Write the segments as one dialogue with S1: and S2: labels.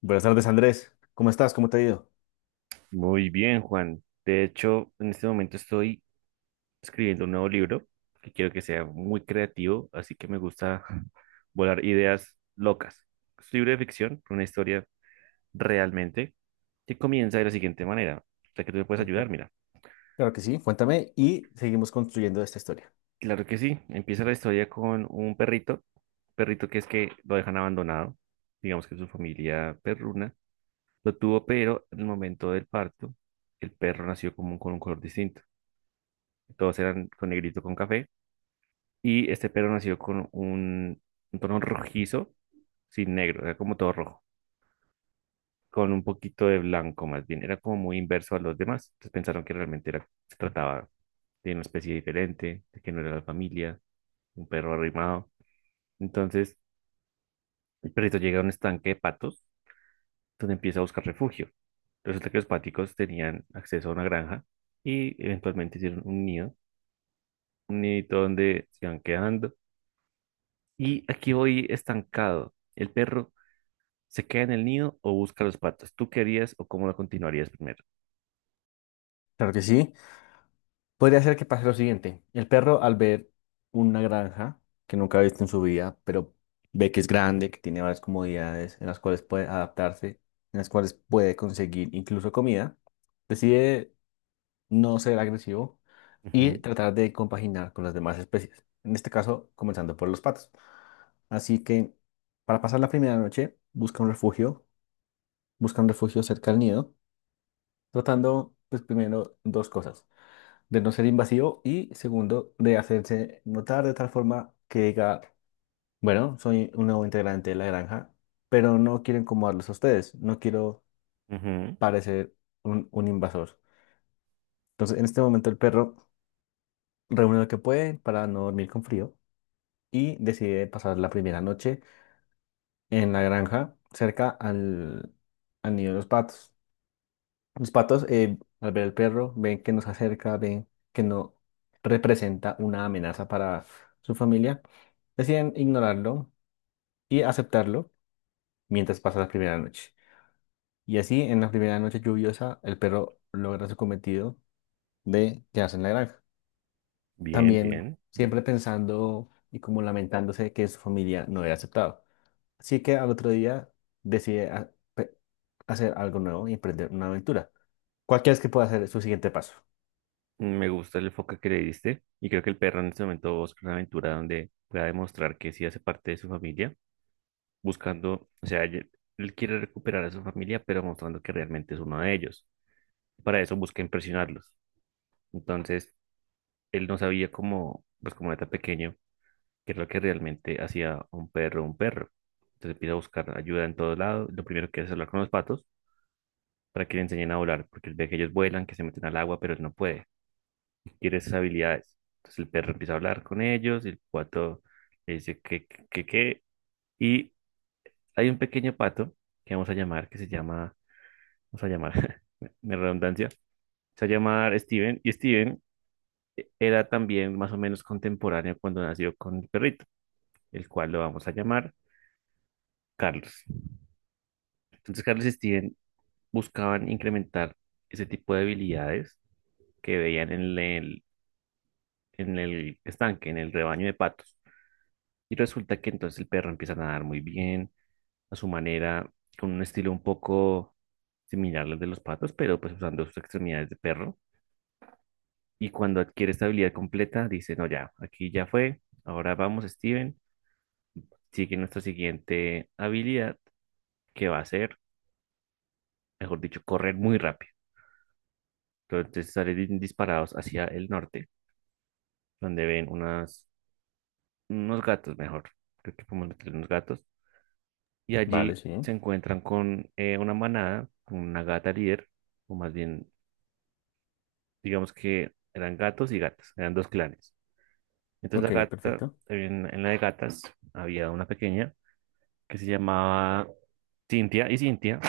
S1: Buenas tardes, Andrés. ¿Cómo estás? ¿Cómo te ha ido?
S2: Muy bien, Juan. De hecho, en este momento estoy escribiendo un nuevo libro que quiero que sea muy creativo, así que me gusta volar ideas locas. Es un libro de ficción, una historia realmente, que comienza de la siguiente manera. O sea que tú me puedes ayudar,
S1: Perfecto.
S2: mira.
S1: Claro que sí, cuéntame y seguimos construyendo esta historia.
S2: Claro que sí. Empieza la historia con un perrito, perrito que es que lo dejan abandonado. Digamos que su familia perruna lo tuvo, pero en el momento del parto, el perro nació como con un color distinto. Todos eran con negrito con café. Y este perro nació con un tono rojizo, sin negro, era como todo rojo, con un poquito de blanco más bien. Era como muy inverso a los demás. Entonces pensaron que realmente era, se trataba de una especie diferente, de que no era la familia, un perro arrimado. Entonces el perrito llega a un estanque de patos donde empieza a buscar refugio. Resulta que los páticos tenían acceso a una granja y eventualmente hicieron un nido, un nidito donde se iban quedando. Y aquí voy estancado. El perro, ¿se queda en el nido o busca los patos? ¿Tú qué harías o cómo lo continuarías primero?
S1: Claro que sí. Podría ser que pase lo siguiente. El perro, al ver una granja que nunca ha visto en su vida, pero ve que es grande, que tiene varias comodidades en las cuales puede adaptarse, en las cuales puede conseguir incluso comida, decide no ser agresivo
S2: Ujú,
S1: y tratar de compaginar con las demás especies. En este caso, comenzando por los patos. Así que, para pasar la primera noche, busca un refugio cerca del nido, tratando, pues, primero, dos cosas, de no ser invasivo y, segundo, de hacerse notar de tal forma que diga, bueno, soy un nuevo integrante de la granja, pero no quiero incomodarlos a ustedes, no quiero
S2: ujú.
S1: parecer un invasor. Entonces, en este momento, el perro reúne lo que puede para no dormir con frío y decide pasar la primera noche en la granja cerca al nido de los patos. Los patos, al ver al perro, ven que nos acerca, ven que no representa una amenaza para su familia, deciden ignorarlo y aceptarlo mientras pasa la primera noche. Y así, en la primera noche lluviosa, el perro logra su cometido de quedarse en la granja.
S2: Bien,
S1: También
S2: bien.
S1: siempre pensando y como lamentándose que su familia no era aceptado. Así que al otro día decide hacer algo nuevo y emprender una aventura. ¿Cuál crees que pueda ser su siguiente paso?
S2: Me gusta el enfoque que le diste y creo que el perro en este momento busca una aventura donde pueda demostrar que sí hace parte de su familia, buscando, o sea, él quiere recuperar a su familia, pero mostrando que realmente es uno de ellos. Para eso busca impresionarlos. Entonces, él no sabía cómo, pues como era tan pequeño, qué es lo que realmente hacía un perro un perro. Entonces empieza a buscar ayuda en todos lados. Lo primero que hace es hablar con los patos para que le enseñen a volar, porque él ve que ellos vuelan, que se meten al agua, pero él no puede, tiene esas habilidades. Entonces el perro empieza a hablar con ellos, el pato le dice que, y hay un pequeño pato que vamos a llamar, que se llama, vamos a llamar, me redundancia, se llama Steven, y Steven era también más o menos contemporáneo cuando nació con el perrito, el cual lo vamos a llamar Carlos. Entonces Carlos y Steven buscaban incrementar ese tipo de habilidades que veían en el estanque, en el rebaño de patos. Y resulta que entonces el perro empieza a nadar muy bien, a su manera, con un estilo un poco similar al de los patos, pero pues usando sus extremidades de perro. Y cuando adquiere esta habilidad completa, dice, no, ya, aquí ya fue, ahora vamos, Steven, sigue nuestra siguiente habilidad, que va a ser, mejor dicho, correr muy rápido. Entonces salen disparados hacia el norte, donde ven unos gatos, mejor, creo que podemos meter unos gatos y
S1: Vale,
S2: allí
S1: sí.
S2: se encuentran con una manada, con una gata líder, o más bien, digamos que eran gatos y gatas, eran dos clanes. Entonces
S1: Ok,
S2: la gata,
S1: perfecto.
S2: en la de gatas, había una pequeña que se llamaba Cintia, y Cintia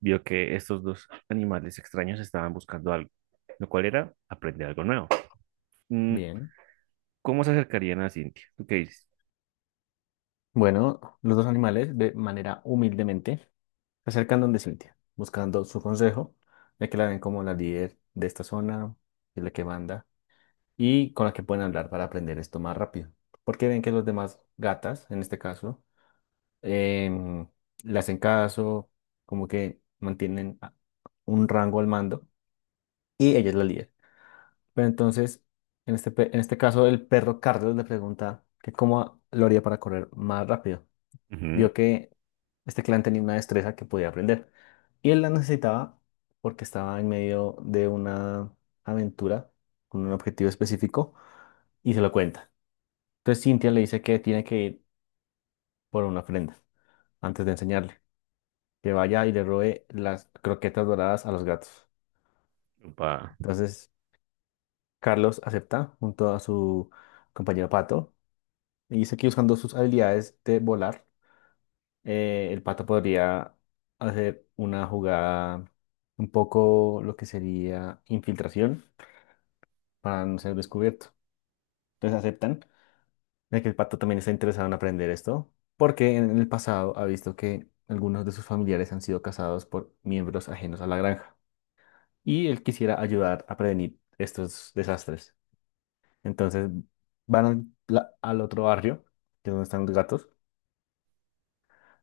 S2: vio que estos dos animales extraños estaban buscando algo, lo cual era aprender algo nuevo. Mm,
S1: Bien.
S2: ¿Cómo se acercarían a Cintia? ¿Tú qué dices?
S1: Bueno, los dos animales, de manera humildemente, se acercan donde Cintia, buscando su consejo, ya que la ven como la líder de esta zona, es la que manda, y con la que pueden hablar para aprender esto más rápido. Porque ven que los demás gatas, en este caso, em, le hacen caso, como que mantienen un rango al mando, y ella es la líder. Pero entonces, en en este caso, el perro Carlos le pregunta que cómo lo haría para correr más rápido.
S2: Ujú,
S1: Vio que este clan tenía una destreza que podía aprender y él la necesitaba porque estaba en medio de una aventura con un objetivo específico y se lo cuenta. Entonces, Cintia le dice que tiene que ir por una ofrenda antes de enseñarle, que vaya y le robe las croquetas doradas a los gatos.
S2: upa.
S1: Entonces, Carlos acepta junto a su compañero Pato y dice que, usando sus habilidades de volar, el Pato podría hacer una jugada, un poco lo que sería infiltración, para no ser
S2: Ujú.
S1: descubierto. Entonces aceptan de que el Pato también está interesado en aprender esto porque en el pasado ha visto que algunos de sus familiares han sido cazados por miembros ajenos a la granja, y él quisiera ayudar a prevenir estos desastres. Entonces van al otro barrio, que es donde están los gatos,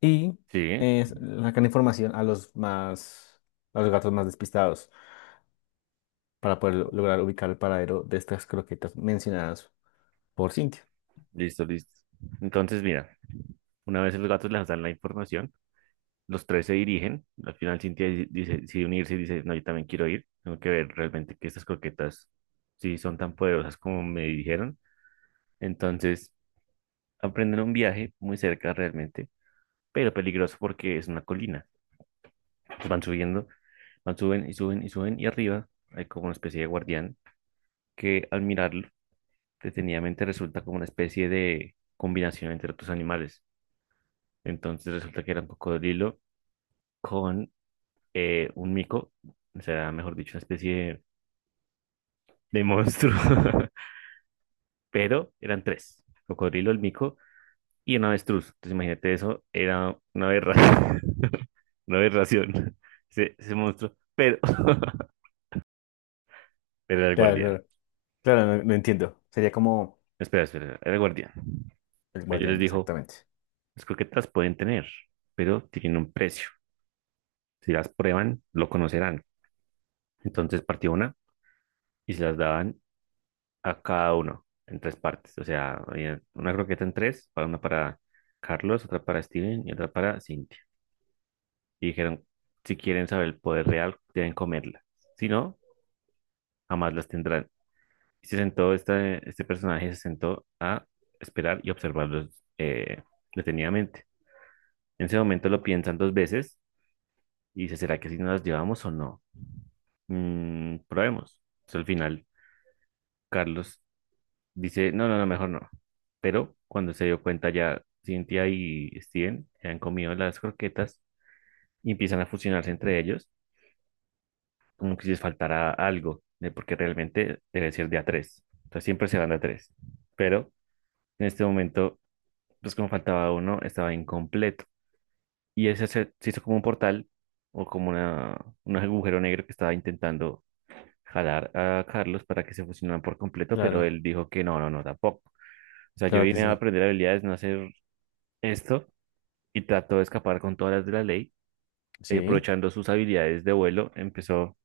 S1: y
S2: Sí,
S1: sacan información a a los gatos más despistados para poder lograr ubicar el paradero de estas croquetas mencionadas por Cintia.
S2: listo, listo. Entonces, mira, una vez los gatos les dan la información, los tres se dirigen. Al final Cintia dice, decide unirse y dice, no, yo también quiero ir. Tengo que ver realmente que estas croquetas sí son tan poderosas como me dijeron. Entonces, aprenden un viaje muy cerca realmente, pero peligroso porque es una colina. Van subiendo, van, suben y suben y suben y arriba hay como una especie de guardián que al mirarlo detenidamente resulta como una especie de combinación entre otros animales. Entonces resulta que era un cocodrilo con un mico, o sea, mejor dicho, una especie de monstruo, pero eran tres, el cocodrilo, el mico y un avestruz. Entonces imagínate eso, era una aberración, una aberración, ese monstruo, pero, pero era el
S1: Claro,
S2: guardián.
S1: claro, claro, lo entiendo. Sería como
S2: Espera, espera, era el guardián.
S1: el
S2: Pero yo les
S1: guardián,
S2: dijo,
S1: exactamente.
S2: las croquetas pueden tener, pero tienen un precio. Si las prueban, lo conocerán. Entonces partió una y se las daban a cada uno en tres partes. O sea, había una croqueta en tres, para una para Carlos, otra para Steven y otra para Cinti. Y dijeron, si quieren saber el poder real, deben comerla, si no, jamás las tendrán. Y se sentó, este personaje se sentó a esperar y observarlos eh, detenidamente. En ese momento lo piensan dos veces y dice, ¿será que si nos las llevamos o no? Probemos. Entonces, al final, Carlos dice, no, no, no, mejor no. Pero cuando se dio cuenta ya, Cynthia y Steven se han comido las croquetas y empiezan a fusionarse entre ellos como que si les faltará algo, ¿eh? Porque realmente debe ser de a tres. Entonces siempre se van de a tres. Pero en este momento, pues como faltaba uno, estaba incompleto. Y ese se hizo como un portal o como una, un agujero negro que estaba intentando jalar a Carlos para que se fusionaran por completo, pero
S1: Claro,
S2: él dijo que no, no, no, tampoco. O sea, yo
S1: claro que
S2: vine a
S1: sí.
S2: aprender habilidades, no a hacer esto, y trató de escapar con todas las de la ley, y
S1: Sí,
S2: aprovechando sus habilidades de vuelo, empezó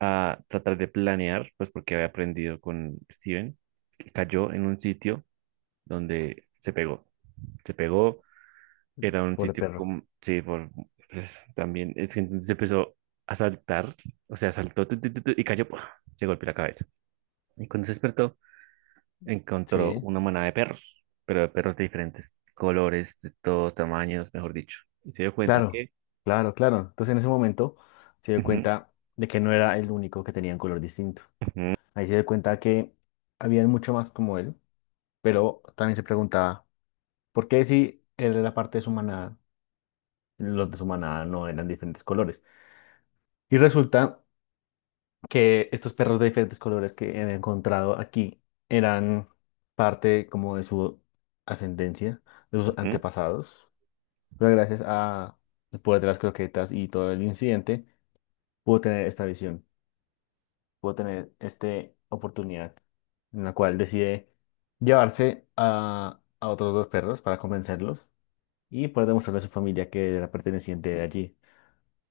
S2: a tratar de planear, pues porque había aprendido con Steven, y cayó en un sitio donde se pegó. Se pegó, era un
S1: pobre
S2: sitio
S1: perro.
S2: como, sí, por, pues, también, es que entonces empezó a saltar, o sea, saltó tu, tu, tu, tu, y cayó, ¡pua! Se golpeó la cabeza. Y cuando se despertó, encontró
S1: Sí.
S2: una manada de perros, pero de perros de diferentes colores, de todos tamaños, mejor dicho. Y se dio cuenta
S1: Claro,
S2: que...
S1: claro, claro. Entonces, en ese momento, se dio
S2: Ujú,
S1: cuenta de que no era el único que tenía un color distinto.
S2: ujú,
S1: Ahí se dio cuenta que había mucho más como él, pero también se preguntaba, ¿por qué si él era parte de su manada, los de su manada no eran diferentes colores? Y resulta que estos perros de diferentes colores que he encontrado aquí eran parte como de su ascendencia, de sus
S2: ujú,
S1: antepasados, pero gracias a el poder de las croquetas y todo el incidente, pudo tener esta visión. Pudo tener esta oportunidad en la cual decide llevarse a otros dos perros para convencerlos y poder demostrarle a su familia que era perteneciente de allí.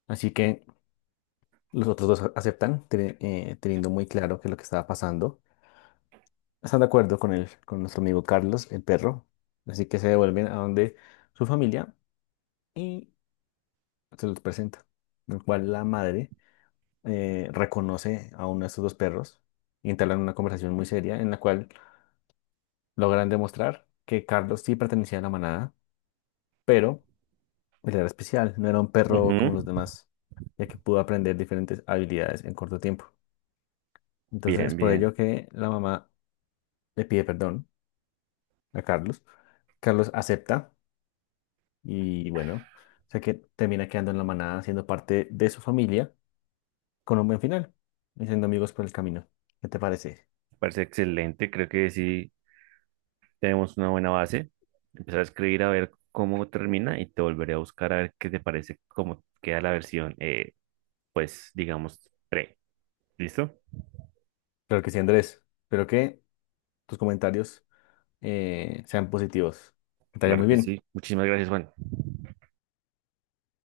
S1: Así que los otros dos aceptan, teniendo muy claro qué es lo que estaba pasando. Están de acuerdo con con nuestro amigo Carlos, el perro. Así que se devuelven a donde su familia y se los presenta. En el cual la madre reconoce a uno de estos dos perros y entablan una conversación muy seria en la cual logran demostrar que Carlos sí pertenecía a la manada, pero él era especial, no era un perro
S2: ujú.
S1: como los demás, ya que pudo aprender diferentes habilidades en corto tiempo. Entonces es
S2: Bien,
S1: por
S2: bien.
S1: ello que la mamá le pide perdón a Carlos. Carlos acepta y, bueno, o sea que termina quedando en la manada, siendo parte de su familia, con un buen final y siendo amigos por el camino. ¿Qué te parece?
S2: Parece excelente. Creo que sí tenemos una buena base. Empezar a escribir a ver cómo termina y te volveré a buscar a ver qué te parece, cómo queda la versión, pues digamos, pre. ¿Listo?
S1: Claro que sí, Andrés. Espero que tus comentarios sean positivos. Que te vaya
S2: Claro
S1: muy
S2: que
S1: bien.
S2: sí. Muchísimas gracias, Juan.